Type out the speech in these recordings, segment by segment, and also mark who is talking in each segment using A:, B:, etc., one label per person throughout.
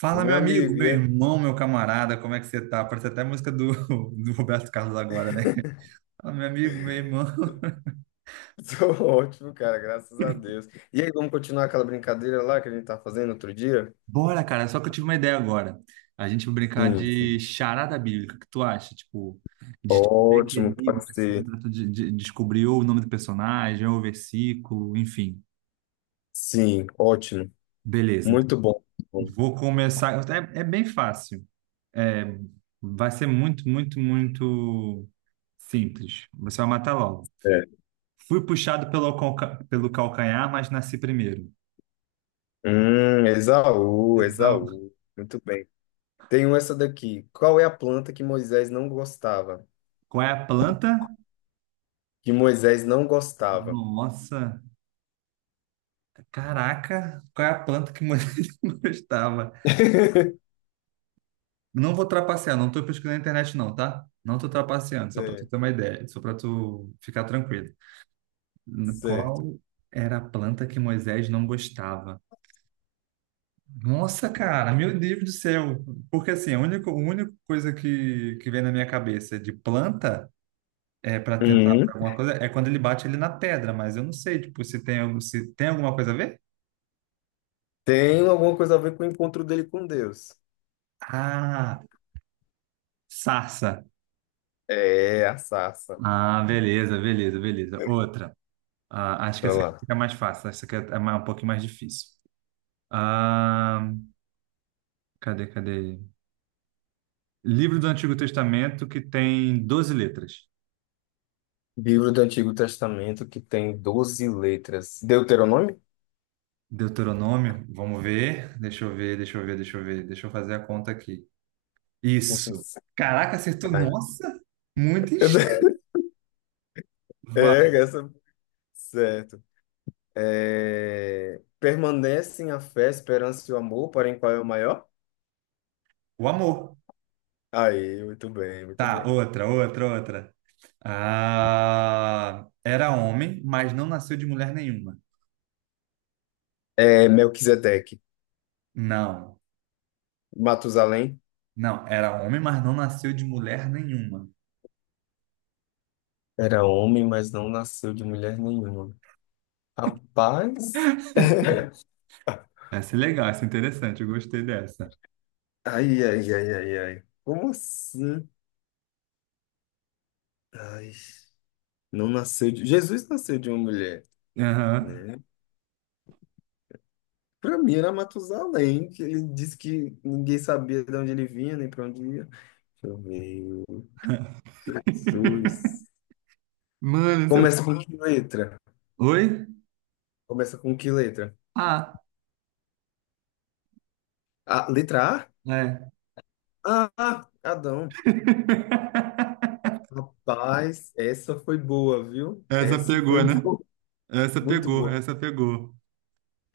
A: Fala, meu
B: Meu
A: amigo,
B: amigo,
A: meu
B: e aí?
A: irmão, meu camarada, como é que você tá? Parece até a música do, do Roberto Carlos agora, né? Fala, meu amigo, meu irmão.
B: Tô ótimo, cara, graças a Deus. E aí, vamos continuar aquela brincadeira lá que a gente tá fazendo outro dia?
A: Bora, cara, só que eu tive uma ideia agora. A gente vai brincar
B: Sim,
A: de
B: sim.
A: charada bíblica, o que tu acha? Tipo, meio que
B: Ótimo,
A: enigma,
B: pode
A: assim,
B: ser.
A: pra tu descobrir ou o nome do personagem, ou o versículo, enfim.
B: Sim, ótimo.
A: Beleza, então.
B: Muito bom. Muito bom,
A: Vou começar. É bem fácil. É, vai ser muito, muito, muito simples. Você vai matar logo.
B: é.
A: Fui puxado pelo calcanhar, mas nasci primeiro.
B: Esaú,
A: Exa-
B: Esaú. Muito bem. Tem um essa daqui. Qual é a planta que Moisés não gostava?
A: Qual é a planta?
B: Que Moisés não gostava.
A: Nossa, caraca, qual é a planta que mais eu gostava? Não vou trapacear, não tô pesquisando na internet não, tá? Não tô trapaceando, só para tu
B: Certo,
A: ter uma ideia, só para tu ficar tranquilo.
B: certo.
A: Qual era a planta que Moisés não gostava? Nossa, cara, meu Deus do céu. Porque assim, a única coisa que vem na minha cabeça de planta. É para tentar
B: Uhum.
A: alguma coisa. É quando ele bate ele na pedra, mas eu não sei, tipo, se tem alguma coisa a ver?
B: Tem alguma coisa a ver com o encontro dele com Deus.
A: Ah, sarça.
B: É, a sarça.
A: Ah, beleza, beleza, beleza. Outra. Ah, acho que
B: Vai
A: essa aqui
B: lá.
A: fica mais fácil. Essa aqui é um pouquinho mais difícil. Ah, cadê, cadê? Livro do Antigo Testamento que tem 12 letras.
B: Livro do Antigo Testamento que tem 12 letras. Deuteronômio?
A: Deuteronômio, vamos ver. Deixa eu ver, deixa eu ver, deixa eu ver. Deixa eu fazer a conta aqui. Isso. Caraca, acertou.
B: Ai.
A: Nossa, muito em cheio. Vai.
B: É, essa... Certo. É... Permanecem a fé, a esperança e o amor, porém qual é o maior?
A: O amor.
B: Aí, muito bem, muito
A: Tá,
B: bem.
A: outra, outra, outra. Ah, era homem, mas não nasceu de mulher nenhuma.
B: É Melquisedeque.
A: Não,
B: Matusalém
A: não, era homem, mas não nasceu de mulher nenhuma.
B: era homem, mas não nasceu de mulher nenhuma. Rapaz,
A: Essa é legal, essa é interessante, eu gostei dessa.
B: ai, ai, ai, ai, ai. Como assim? Ai, não nasceu de... Jesus nasceu de uma mulher,
A: Aham.
B: né? Para mim era Matusalém, que ele disse que ninguém sabia de onde ele vinha, nem para onde ia. Deixa eu ver. Jesus.
A: Mano, essa é...
B: Começa com que letra?
A: Oi?
B: Começa com que letra?
A: Ah,
B: A, letra A?
A: é.
B: Ah, ah, Adão. Rapaz, essa foi boa, viu?
A: Essa
B: Essa foi
A: pegou, né?
B: boa,
A: Essa
B: muito
A: pegou,
B: boa.
A: essa pegou.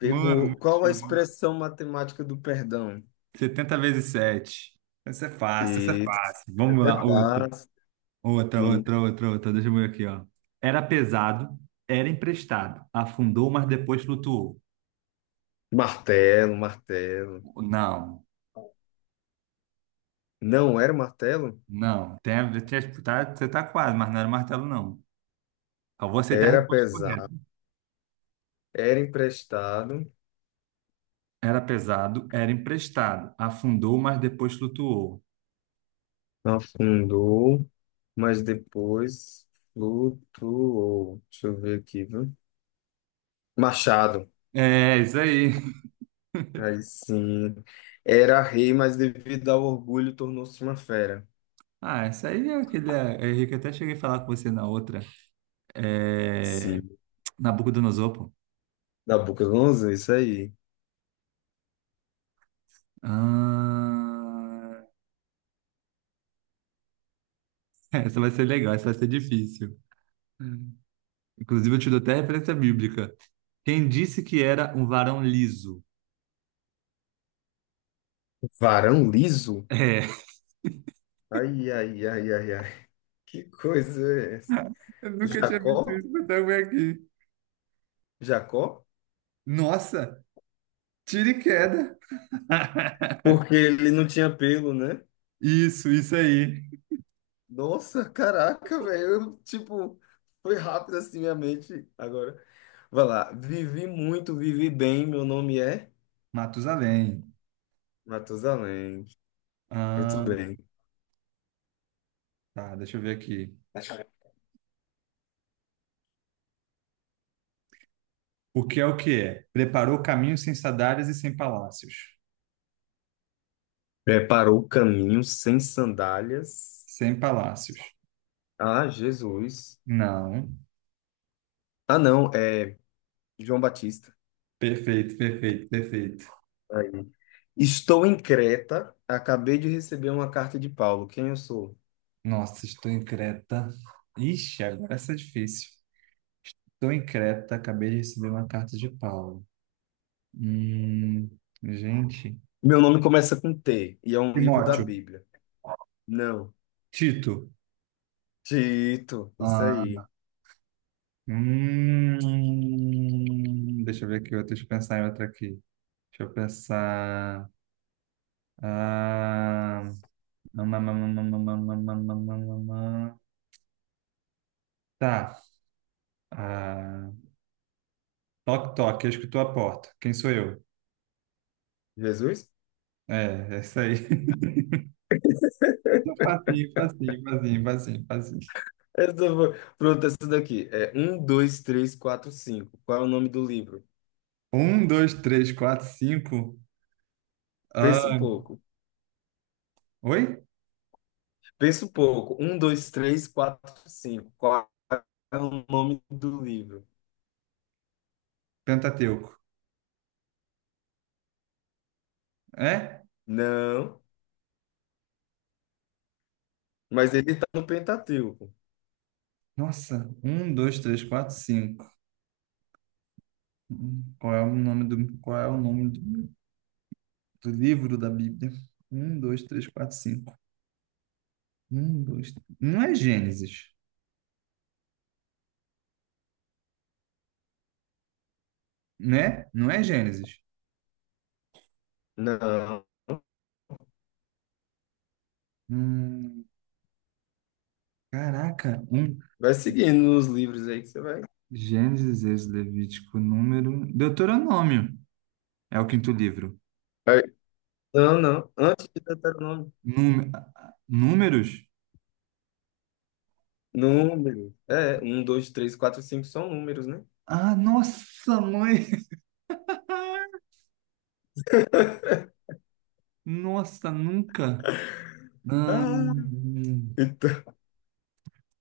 A: Mano, muito
B: Qual a
A: show.
B: expressão matemática do perdão?
A: 70 vezes sete. Essa é fácil, essa é
B: Isso.
A: fácil. Vamos
B: É
A: lá, outra.
B: fácil,
A: Outra,
B: sim.
A: outra, outra, outra. Deixa eu ver aqui, ó. Era pesado, era emprestado, afundou, mas depois flutuou.
B: Martelo, martelo.
A: Não,
B: Não era martelo?
A: não. Tá, você tá quase, mas não era martelo, não. Eu vou aceitar a
B: Era
A: resposta correta.
B: pesado. Era emprestado,
A: Era pesado, era emprestado, afundou, mas depois flutuou.
B: afundou, mas depois flutuou. Deixa eu ver aqui, viu? Machado.
A: É, isso aí.
B: Aí sim. Era rei, mas devido ao orgulho tornou-se uma fera.
A: Ah, isso aí é aquele. É, Henrique, eu até cheguei a falar com você na outra. É,
B: Sim.
A: Nabucodonosor, pô.
B: Nabucodonosor, isso aí.
A: Ah, essa vai ser legal, essa vai ser difícil. Inclusive, eu te dou até referência bíblica. Quem disse que era um varão liso?
B: Varão liso?
A: É.
B: Ai, ai, ai, ai, ai. Que coisa é essa?
A: Eu nunca tinha visto
B: Jacó?
A: isso, mas também aqui.
B: Jacó?
A: Nossa, tiro e queda.
B: Porque ele não tinha pelo, né?
A: Isso aí.
B: Nossa, caraca, velho. Eu, tipo, foi rápido assim minha mente. Agora, vai lá. Vivi muito, vivi bem. Meu nome é
A: Matusalém.
B: Matusalém. Muito
A: Ah,
B: bem.
A: tá, deixa eu ver aqui. O que é o que é? Preparou caminhos sem sadares e sem palácios.
B: Preparou o caminho sem sandálias.
A: Sem palácios.
B: Ah, Jesus.
A: Não.
B: Ah, não, é João Batista.
A: Perfeito, perfeito, perfeito.
B: Aí. Estou em Creta. Acabei de receber uma carta de Paulo. Quem eu sou?
A: Nossa, estou em Creta. Ixi, agora essa é difícil. Estou em Creta, acabei de receber uma carta de Paulo. Hum, gente.
B: Meu nome começa com T e é um livro da
A: Timóteo.
B: Bíblia. Não.
A: Tito.
B: Tito, isso
A: Ah,
B: aí.
A: Deixa eu ver aqui, outra, deixa eu pensar em outra aqui. Deixa eu pensar. Ah, mamamamamamamamamamamamamam. Tá. Ah, toque, toque, eu escuto a porta. Quem sou eu?
B: Jesus?
A: É isso aí. Facinho, facinho, facinho, facinho, facinho.
B: Essa foi... Pronto, essa daqui. É um, dois, três, quatro, cinco. Qual é o nome do livro?
A: Um, dois, três, quatro, cinco.
B: Pensa um
A: Ah,
B: pouco.
A: oi?
B: Pensa um pouco. Um, dois, três, quatro, cinco. Qual é o nome do livro?
A: Pentateuco. É?
B: Não. Mas ele tá no Pentateuco.
A: Nossa, um, dois, três, quatro, cinco. Qual é o nome do, do livro da Bíblia? Um, dois, três, quatro, cinco. Um, dois. Não é Gênesis, né? Não é Gênesis.
B: Não.
A: Hum, caraca, um.
B: Vai seguindo os livros aí que você vai.
A: Gênesis, Êxodo, Levítico, número. Deuteronômio é o quinto livro.
B: Vai. Não, não. Antes de Deuteronômio.
A: Núme- Números?
B: Número. É, um, dois, três, quatro, cinco são números, né?
A: Ah, nossa, mãe! Nossa, nunca. Hum,
B: Ah,
A: hum.
B: então.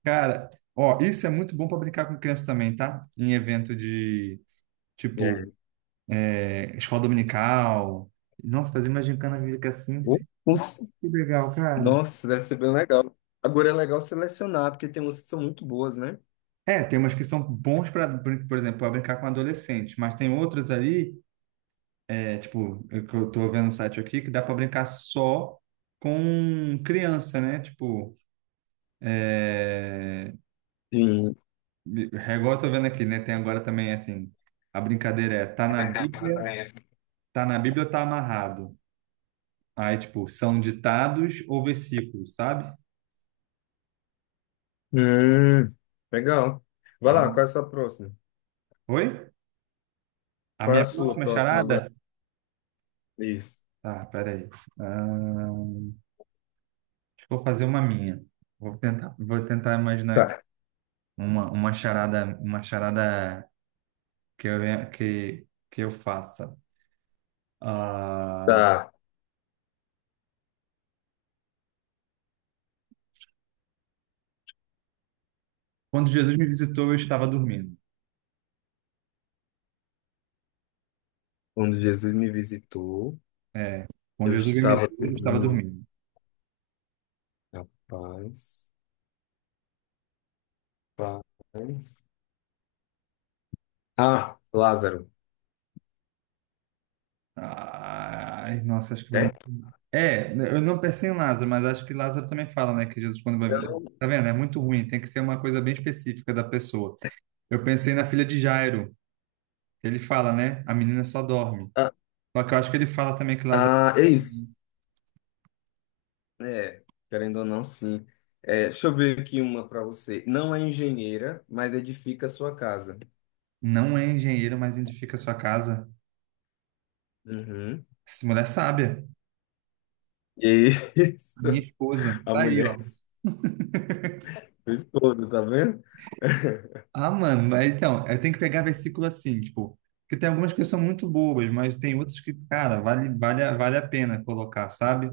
A: Cara, ó, isso é muito bom para brincar com criança também, tá? Em evento de, tipo,
B: É.
A: escola dominical. Nossa, fazer uma gincana bíblica assim,
B: Um, um,
A: que legal, cara.
B: nossa, deve ser bem legal. Agora é legal selecionar, porque tem músicas que são muito boas, né?
A: É, tem umas que são bons para, por exemplo, para brincar com adolescente, mas tem outras ali, tipo, que eu tô vendo um site aqui, que dá para brincar só com criança, né? Tipo, é...
B: Sim.
A: Igual eu tô vendo aqui, né? Tem agora também, assim, a brincadeira é tá na Bíblia ou tá amarrado? Aí, tipo, são ditados ou versículos, sabe?
B: Hum, legal. Vai
A: É
B: lá, qual
A: uma...
B: é a sua próxima?
A: Oi? A
B: Qual é a
A: minha
B: sua
A: próxima
B: próxima agora?
A: charada?
B: Isso.
A: Tá, peraí. Ah, acho que vou fazer uma minha. Vou tentar imaginar aqui
B: Tá.
A: uma charada que eu faça. Ah,
B: Tá.
A: quando Jesus me visitou, eu estava dormindo.
B: Quando Jesus me visitou,
A: É, quando
B: eu
A: Jesus me
B: estava
A: visitou, eu estava
B: dormindo.
A: dormindo.
B: Rapaz, paz. Ah, Lázaro,
A: Ai, nossa, acho que foi.
B: né?
A: É, eu não pensei em Lázaro, mas acho que Lázaro também fala, né, que Jesus quando vai... Tá vendo? É muito ruim, tem que ser uma coisa bem específica da pessoa. Eu pensei na filha de Jairo, que ele fala, né, a menina só dorme.
B: Ah,
A: Só que eu acho que ele fala também que Lázaro
B: ah, é isso. É, querendo ou não, sim. É, deixa eu ver aqui uma para você. Não é engenheira, mas edifica a sua casa.
A: não é engenheiro, mas edifica a sua casa.
B: Uhum.
A: Essa mulher é sábia,
B: E é
A: a minha
B: isso,
A: esposa,
B: a
A: tá aí,
B: mulher
A: ó.
B: do esposo, tá vendo?
A: Ah, mano, mas então, eu tenho que pegar versículo assim, tipo, porque tem algumas que são muito bobas, mas tem outras que, cara, vale a pena colocar, sabe?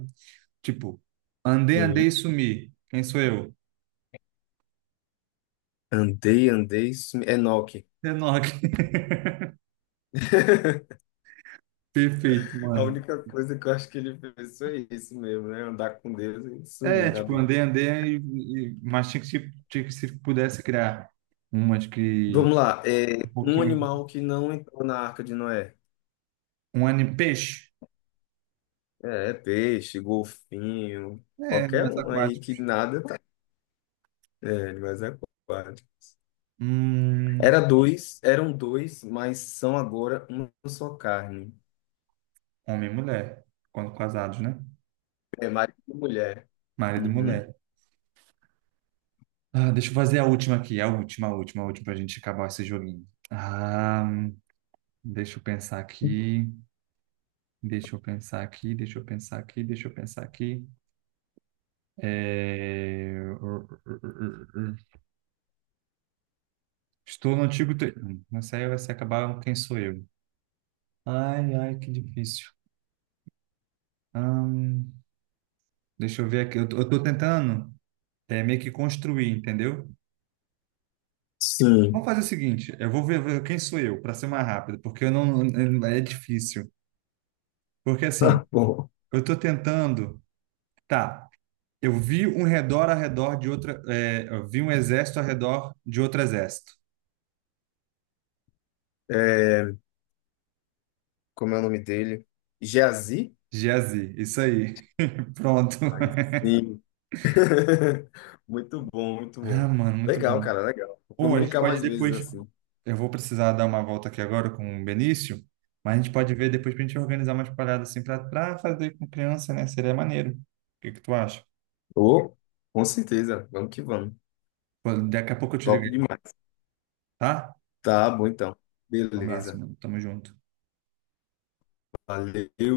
A: Tipo, andei,
B: Sim.
A: andei e sumi, quem sou eu?
B: Andei, andei, Enoque.
A: Enoch. Perfeito,
B: A
A: mano.
B: única coisa que eu acho que ele fez foi isso mesmo, né? Andar com Deus e
A: É,
B: sumir na
A: tipo,
B: Bíblia.
A: andei, andei, mas tinha que, tinha que se pudesse criar umas que
B: Vamos lá.
A: um
B: É um
A: pouquinho,
B: animal que não entrou na Arca de Noé.
A: um anime, peixe,
B: É, é peixe, golfinho, qualquer
A: mais
B: um aí
A: aquático.
B: que nada tá. É, mas é aquático.
A: Hum,
B: Era dois, eram dois, mas são agora uma só carne.
A: homem e mulher, quando casados, né?
B: É marido e mulher.
A: Marido e
B: Uhum.
A: mulher. Ah, deixa eu fazer a última aqui, a última, a última, a última, pra gente acabar esse joguinho. Ah, deixa eu pensar aqui, deixa eu pensar aqui, deixa eu pensar aqui, deixa eu pensar aqui. É... Estou no antigo. Aí vai se acabar quem sou eu. Ai, ai, que difícil. Hum, deixa eu ver aqui. Eu tô tentando meio que construir, entendeu?
B: Sim.
A: Vamos fazer o seguinte: eu vou ver quem sou eu, para ser mais rápido, porque eu não. É difícil. Porque assim,
B: Tá bom.
A: eu tô tentando. Tá, eu vi um redor ao redor de outra. Eu vi um exército ao redor de outro exército.
B: É, como é o nome dele? Geazi?
A: Geazi, isso aí. Pronto.
B: Aí sim. Muito bom, muito
A: Ah,
B: bom.
A: mano, muito
B: Legal,
A: bom.
B: cara, legal.
A: Ou
B: Vamos
A: a gente
B: brincar
A: pode
B: mais vezes
A: depois.
B: assim.
A: Eu vou precisar dar uma volta aqui agora com o Benício, mas a gente pode ver depois pra gente organizar umas paradas assim pra fazer com criança, né? Seria maneiro. O que que tu acha?
B: Ô, com certeza. Vamos que vamos.
A: Pô, daqui a pouco eu te
B: Top
A: liguei,
B: demais.
A: tá?
B: Tá bom, então.
A: Um abraço,
B: Beleza.
A: mano. Tamo junto.
B: Valeu.